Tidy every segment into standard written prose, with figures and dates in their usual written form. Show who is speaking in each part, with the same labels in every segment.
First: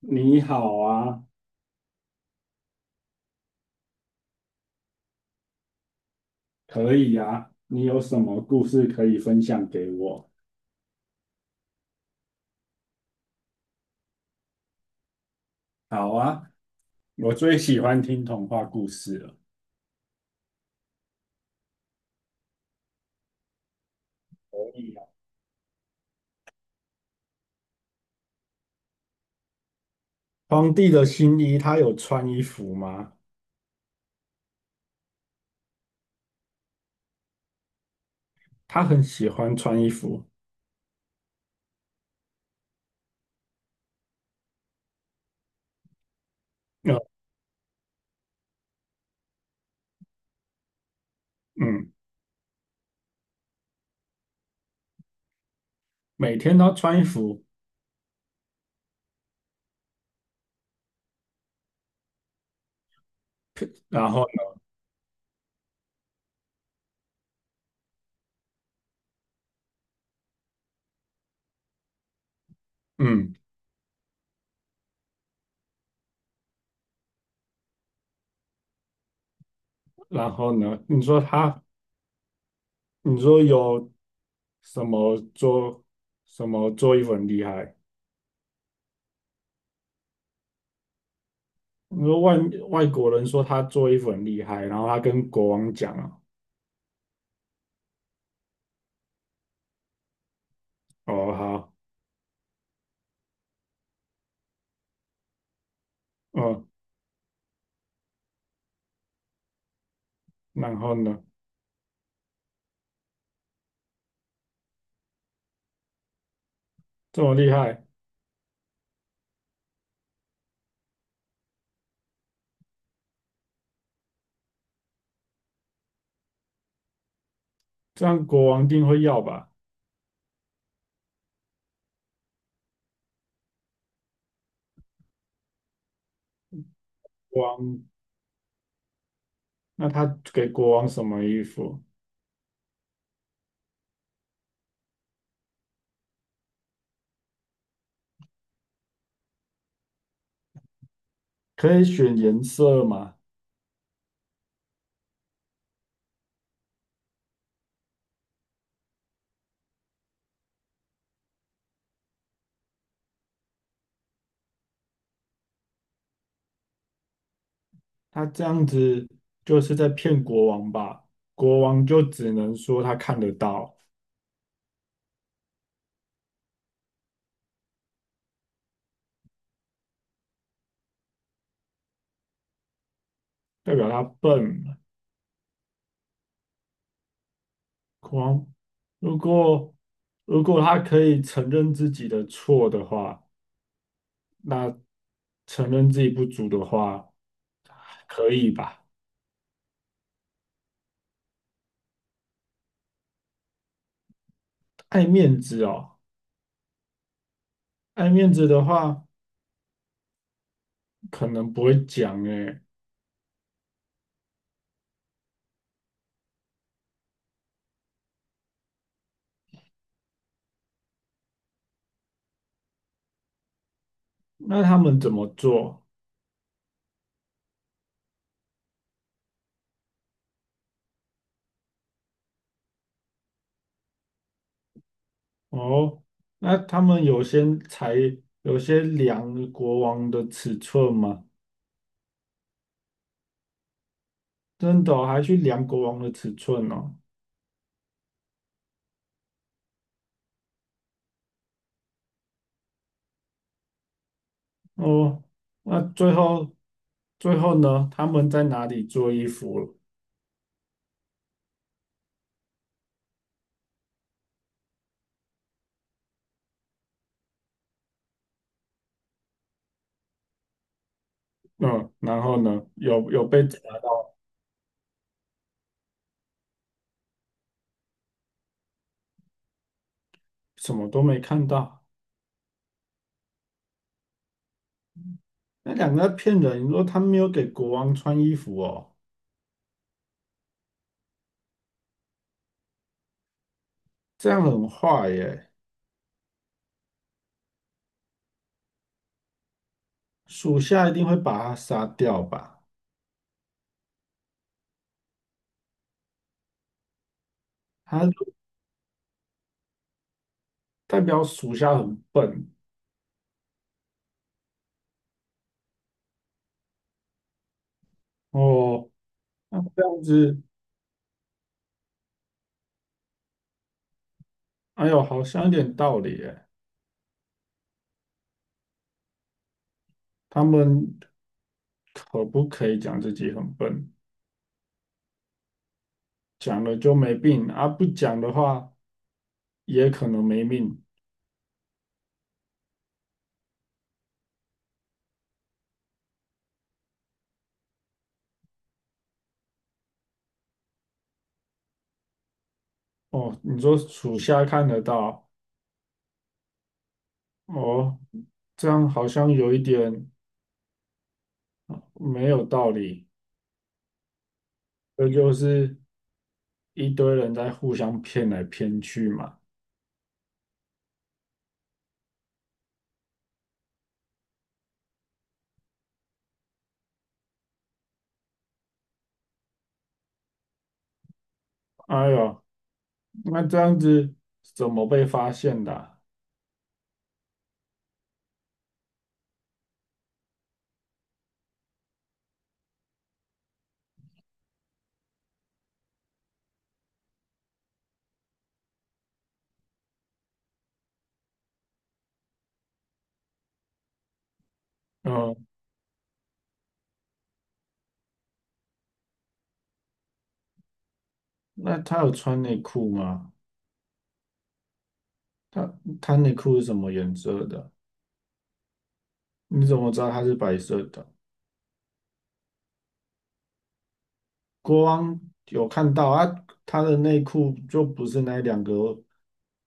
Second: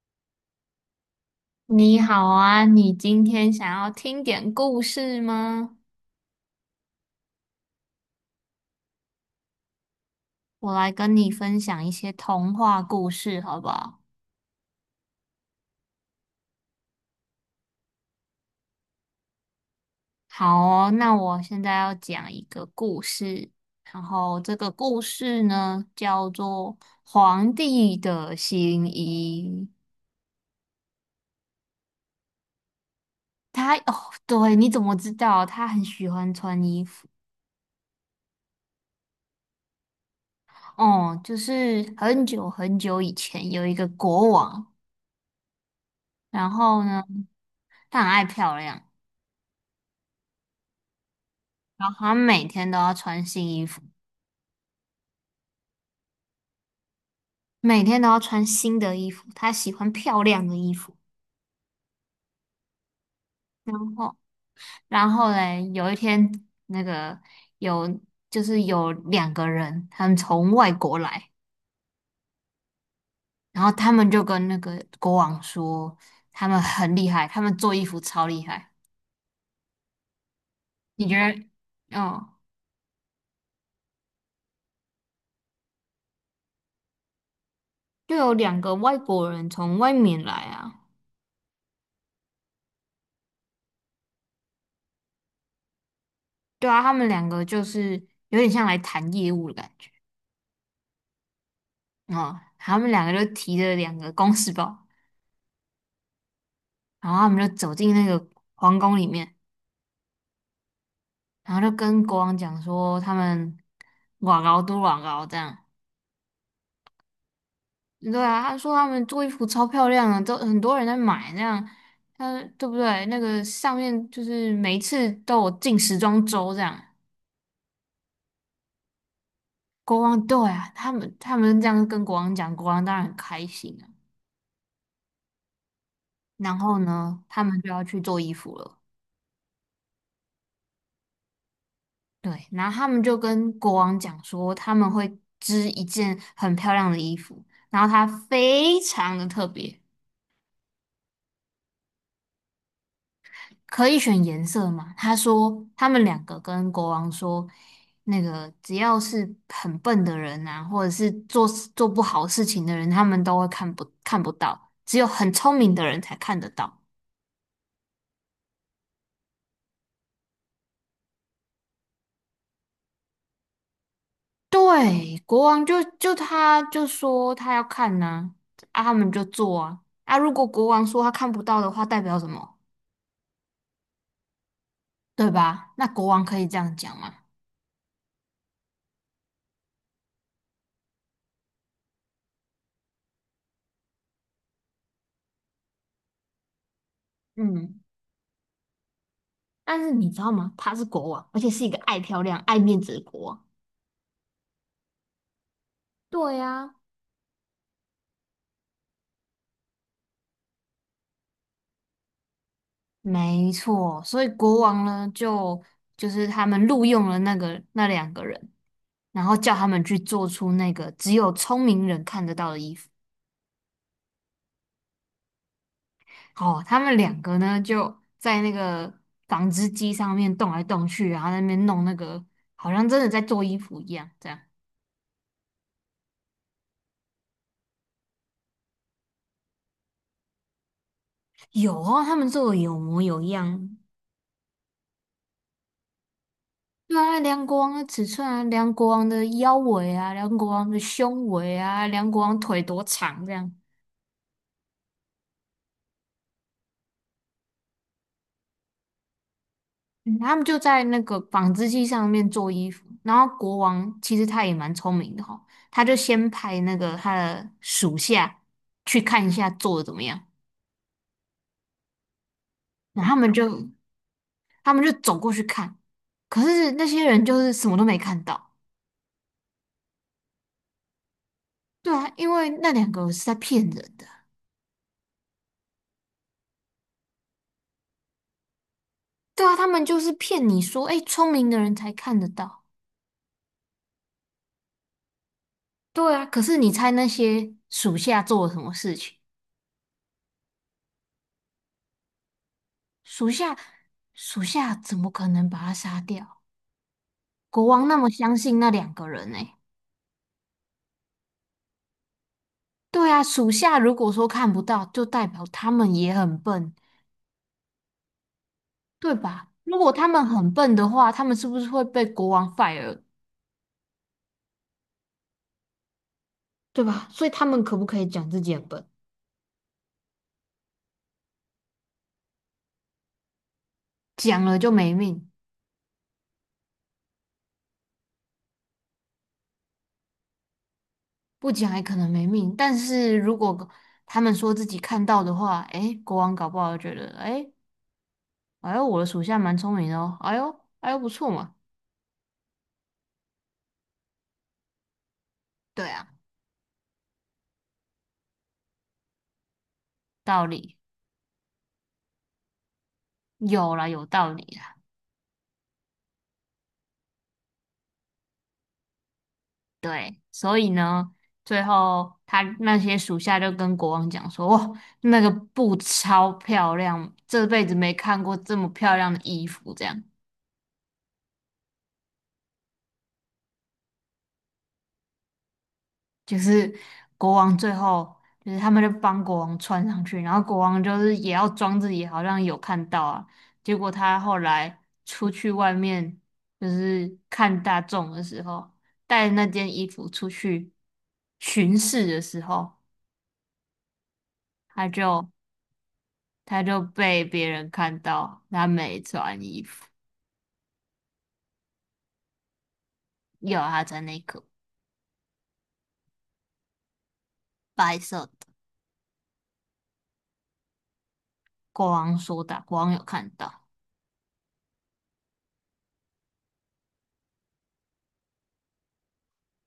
Speaker 1: 你好啊，
Speaker 2: 你好啊，你今天想要听点故事吗？
Speaker 1: 可以啊，你有什么故事可以分享给我？
Speaker 2: 我来跟你分享一些童话故事，好不好？
Speaker 1: 好啊，我最喜欢听童话故事了。
Speaker 2: 好哦，那我现在要讲一个故事，然后这
Speaker 1: 可
Speaker 2: 个
Speaker 1: 以
Speaker 2: 故
Speaker 1: 啊。
Speaker 2: 事呢叫做《皇帝的新衣》。
Speaker 1: 皇帝的新衣，他有穿衣服吗？
Speaker 2: 他哦，对，你怎么知道？他很喜欢穿衣服。
Speaker 1: 他很喜欢穿衣服，
Speaker 2: 哦，就是很久很久以前有一个国王，然后
Speaker 1: 呃，
Speaker 2: 呢，他很爱漂亮。然
Speaker 1: 嗯，
Speaker 2: 后他每天都要穿新衣服，
Speaker 1: 每天都穿衣服，
Speaker 2: 每天都要穿新的衣服。他喜欢漂亮的衣服。然
Speaker 1: 然
Speaker 2: 后，
Speaker 1: 后，
Speaker 2: 然后嘞，有一天，那个有就是有两个人，他们从外国来，
Speaker 1: 嗯，
Speaker 2: 然后他们就跟那个国王说，他们很厉害，他们做衣服超厉害。
Speaker 1: 然后呢？你
Speaker 2: 你觉
Speaker 1: 说他，
Speaker 2: 得？哦，
Speaker 1: 你说有什么做什么做衣服很厉害？
Speaker 2: 就有两个外国人从外面来啊。
Speaker 1: 你说外外国人说他做衣服很厉害，然后他跟国王讲啊，
Speaker 2: 对啊，他们两个就是有点像来谈业务的感觉。
Speaker 1: 哦，好。
Speaker 2: 哦，他们两个就提着两个公事包。
Speaker 1: 哦，
Speaker 2: 然后他们就走进那个皇宫里面，
Speaker 1: 然后呢？
Speaker 2: 然后就跟国王讲说他们瓦高都瓦高这样。
Speaker 1: 这么厉害，
Speaker 2: 对啊，他说他们做衣服超漂亮的，都很多人在买这样。他对不对？那个上面就是每一次都有进时装周这样。
Speaker 1: 这样国王一定会要吧？
Speaker 2: 国王对啊，他们这样跟国王讲，国王当然很开心啊。然后呢，他
Speaker 1: 国
Speaker 2: 们就
Speaker 1: 王，
Speaker 2: 要去做衣服了。
Speaker 1: 那他给国王什么衣服？
Speaker 2: 对，然后他们就跟国王讲说他们会织一件很漂亮的衣服，然后它非常的特别，
Speaker 1: 可以选颜色吗？
Speaker 2: 可以选颜色嘛？他说他们两个跟国王说，那个只要是很笨的人啊，或者是做不好事情的人，他们都会看不到，只有很聪明的人才看得到。
Speaker 1: 他这样子就是在骗国王吧？国王就只能说他看得到，
Speaker 2: 对，国王就他就说他要看呐、啊，他们就做啊。啊，如果国王说他看不到的话，代表什么？
Speaker 1: 代表他笨。
Speaker 2: 对吧？那国王可以这样讲吗？
Speaker 1: 国王，如果他可以承认自己的错的话，那承认自己不足的话，
Speaker 2: 嗯，
Speaker 1: 可以吧？
Speaker 2: 但是你知道吗？他是国王，而且是一个爱漂亮、爱面子的国王。
Speaker 1: 爱面子哦，
Speaker 2: 对呀、
Speaker 1: 爱面子的话。可能不会讲诶，
Speaker 2: 没错，所以国王呢，就是他们录用了那两个人，然后叫他们去做出那个只有聪明人看得到的衣服。
Speaker 1: 那他们怎么做？
Speaker 2: 哦，他们两个呢就在那个纺织机上面动来动去，然后在那边弄那个，好像真的在做衣服一样。这样
Speaker 1: 哦，那他们有些量国王的尺寸吗？
Speaker 2: 有哦，他们做的有模有样，
Speaker 1: 真的哦还去量国王的尺寸哦？
Speaker 2: 对啊，量国王的尺寸啊，量国王的腰围啊，量国王的胸围啊，量国王腿多长这样。
Speaker 1: 哦，那最后最后呢？他们在哪里做衣服了
Speaker 2: 嗯他们就在那个纺织机上面做衣服。然后国王其实他也蛮聪明的哈、他就先派那个他的属下去看一下做的怎么样。
Speaker 1: 嗯，然后呢？
Speaker 2: 然后
Speaker 1: 有
Speaker 2: 他
Speaker 1: 有
Speaker 2: 们
Speaker 1: 被
Speaker 2: 就
Speaker 1: 抓
Speaker 2: 他们就走过去看，可是那些人就是什么都没看到。
Speaker 1: 什么都没看到？
Speaker 2: 对啊，因为那两个是在骗人的。
Speaker 1: 那两个在骗人，你说他没有给国王穿衣服哦，
Speaker 2: 对啊，他们就是骗你说，哎，聪明的人才看得到。
Speaker 1: 这样很坏耶，
Speaker 2: 对啊，可是你猜那些属下做了什么事情？
Speaker 1: 属下一定会把他杀掉吧？
Speaker 2: 属下，属下怎么可能把他杀掉？国王那么
Speaker 1: 他。
Speaker 2: 相信那两个人呢、
Speaker 1: 代表属下很笨
Speaker 2: 对啊，属下如果说看不到，就代表他们也很笨，
Speaker 1: 哦。
Speaker 2: 对吧？
Speaker 1: 那
Speaker 2: 如
Speaker 1: 这
Speaker 2: 果
Speaker 1: 样
Speaker 2: 他们
Speaker 1: 子，
Speaker 2: 很笨的话，他们是不是会被国王 fire，
Speaker 1: 哎呦，好像有点道理耶。
Speaker 2: 对吧？所以他们可不可以讲自己很笨？
Speaker 1: 他们可不可以讲自己很笨？
Speaker 2: 讲了就没命，
Speaker 1: 讲了就没病啊，不讲的话也可能没命
Speaker 2: 不讲也可能没命。但是如果他们说自己看到的话，诶，国王搞不好觉得，诶。哎呦，我的属下蛮聪明的哦。哎呦，哎呦，不错嘛，
Speaker 1: 哦。你说属下看得到
Speaker 2: 对啊，
Speaker 1: 哦，这样好像有一点
Speaker 2: 道理
Speaker 1: 没有道理。
Speaker 2: 有啦，有道理啦。
Speaker 1: 这就是一堆人在互相骗来骗去嘛。
Speaker 2: 对，所以呢，最后他那些属下就跟国王讲说：“哇，那个布超漂亮，这辈子没看过这么漂亮的衣服。”这样。
Speaker 1: 哎呦，那这样子怎么被发现的啊
Speaker 2: 就是国王最后就是他们就帮国王穿上去，然后国王就是也要装自己好像有看到啊，结果他后来出去外面就是看大众的时候，带那件衣服出去巡视的时候，他就
Speaker 1: 嗯，
Speaker 2: 他就被别人看到他没穿衣服，
Speaker 1: 那他有穿内裤吗？
Speaker 2: 有他穿内裤，
Speaker 1: 他他内裤是什么颜色的？
Speaker 2: 白色的。
Speaker 1: 你怎么知道他是白色的？
Speaker 2: 国王说的，国王有看到，
Speaker 1: 国王有看到啊，他的内裤就不是那两个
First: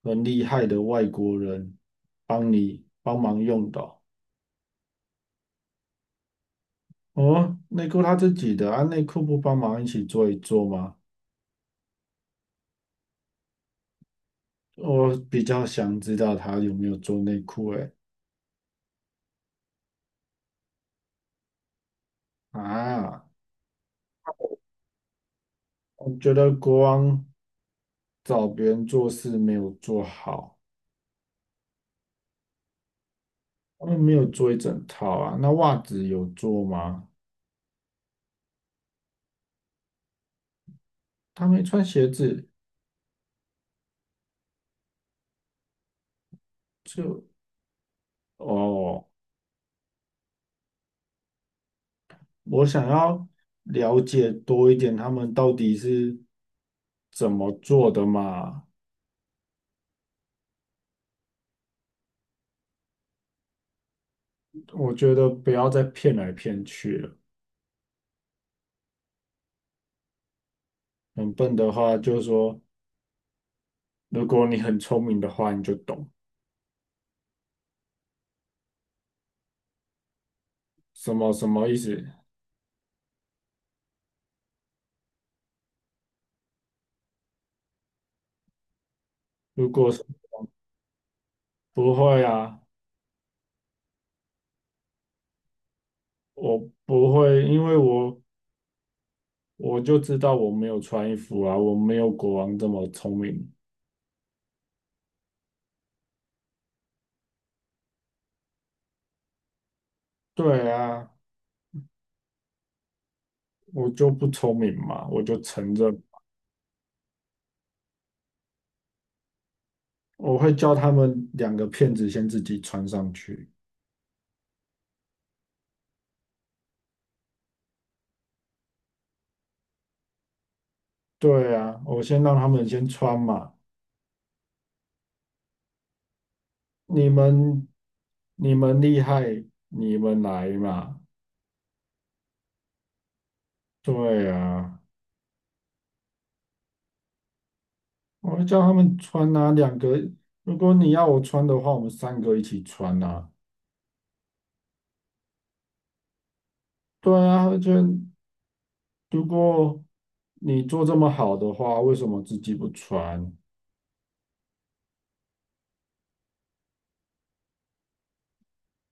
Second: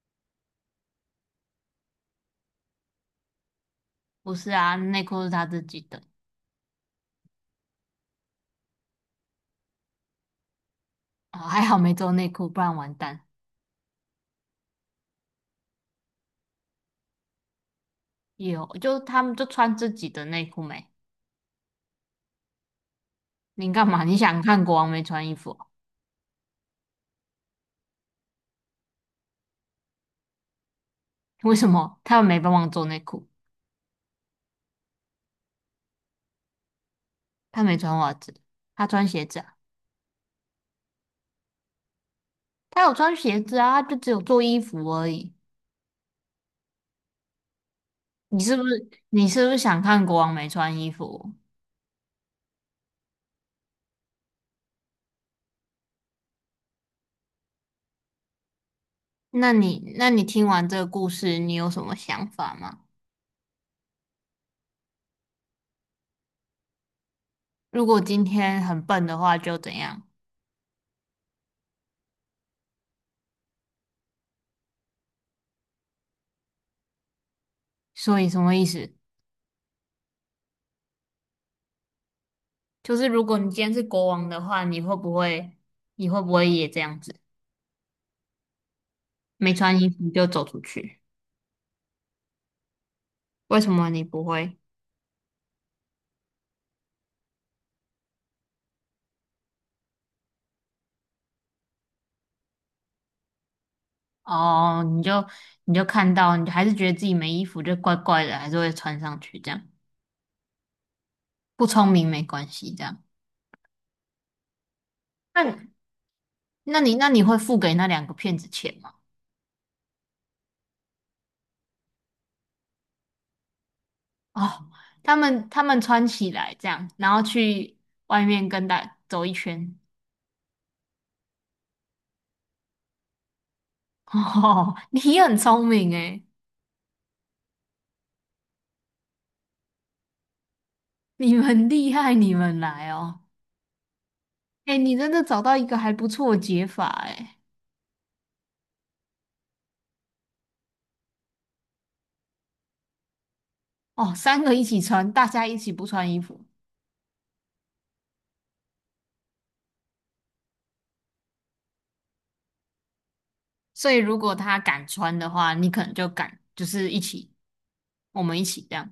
Speaker 1: 很厉害的外国人帮你帮忙用的哦。
Speaker 2: 不是啊，内裤是他自己的。
Speaker 1: 哦内裤他自己的啊，内裤不帮忙一起做一做吗？
Speaker 2: 啊，还好没做内裤，不然完蛋。
Speaker 1: 我比较想知道他有没有做内裤诶。
Speaker 2: 有，就他们就穿自己的内裤没？
Speaker 1: 啊，
Speaker 2: 你干嘛？你想看国王没穿衣服哦
Speaker 1: 我觉得国王找别人做事没有做好，
Speaker 2: 为什么他们没帮忙做内裤？
Speaker 1: 他们没有做一整套啊。那袜子有做吗？
Speaker 2: 他没穿袜子，他穿鞋子啊？
Speaker 1: 他没穿鞋子，
Speaker 2: 他有穿鞋子啊，他就只有做衣服而已。
Speaker 1: 就
Speaker 2: 你是不是
Speaker 1: 哦，
Speaker 2: 你是不是想看国王没穿衣服？
Speaker 1: 我想要了解多一点他们到底是怎么做的嘛。
Speaker 2: 那你听完这个故事，你有什么想法吗？
Speaker 1: 我觉得不要再骗来骗去了。
Speaker 2: 如果今天很笨的话，就怎样？
Speaker 1: 很笨的话，就是说，如果你很聪明的话，你就懂
Speaker 2: 所以什么意思？
Speaker 1: 什么意思。
Speaker 2: 就是如果你今天是国王的话，你会不会也这样子，没
Speaker 1: 如
Speaker 2: 穿衣
Speaker 1: 果是
Speaker 2: 服就走出去？
Speaker 1: 不会啊，
Speaker 2: 为什么你不会？
Speaker 1: 我不会，因为我就知道我没有穿衣服啊，我没有国王这么聪明。
Speaker 2: 哦，你就看到，你还是觉得自己没衣服就怪怪的，还是会穿上去这样。
Speaker 1: 对啊，
Speaker 2: 不聪明没关系，这样。
Speaker 1: 我就不聪明嘛，我就
Speaker 2: 那你
Speaker 1: 承认。
Speaker 2: 那你会付给那两个骗子钱吗？
Speaker 1: 我会叫他们两个骗子先自己穿上去。
Speaker 2: 哦，他们穿起来这样，然后去外面跟大走一圈。
Speaker 1: 对啊，我先让他们先穿嘛。
Speaker 2: 哦，你很聪明诶，
Speaker 1: 你们，你们厉害，你们来嘛。
Speaker 2: 你们厉害，你们来哦。
Speaker 1: 对
Speaker 2: 诶，
Speaker 1: 啊，
Speaker 2: 你真的找到一个还不错的解法诶。
Speaker 1: 我会叫他们穿啊，两个。如果你要我穿的话，我们三个一起穿啊。
Speaker 2: 哦，三个一起穿，大家一起不穿衣服。
Speaker 1: 对啊，而且如果你做这么好的话，为什么自己不穿？
Speaker 2: 所以如果他敢穿的话，你可能就敢，就是一起，我们一起这样。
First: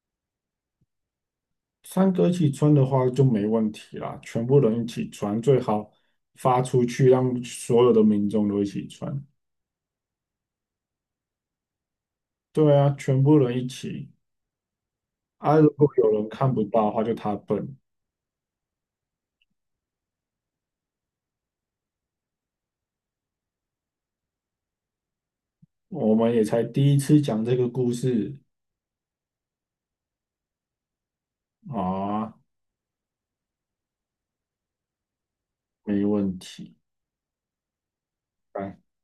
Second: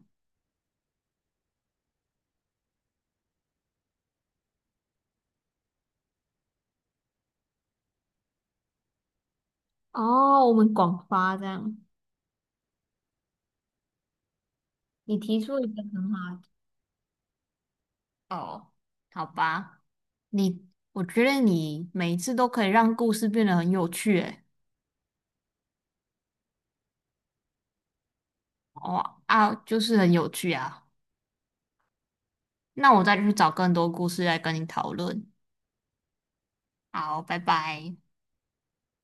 Speaker 1: 三个一起穿的话就没问题啦，全部人一起穿，最好发出去让所有的民众都一起穿。
Speaker 2: 哦，我们广发这样，
Speaker 1: 对啊，全部人一起。
Speaker 2: 你提
Speaker 1: 啊，
Speaker 2: 出一
Speaker 1: 如
Speaker 2: 个
Speaker 1: 果有
Speaker 2: 很
Speaker 1: 人
Speaker 2: 好的，
Speaker 1: 看不到的话，就他笨。
Speaker 2: 哦，好吧，你，我觉得你每一次都可以让故事变得很有趣，诶，
Speaker 1: 我们也才第一次讲这个故事
Speaker 2: 哦啊，就是很有趣啊。
Speaker 1: 啊，
Speaker 2: 那我再去找更多故事来跟你讨论。
Speaker 1: 没问题。
Speaker 2: 好，拜拜。
Speaker 1: 拜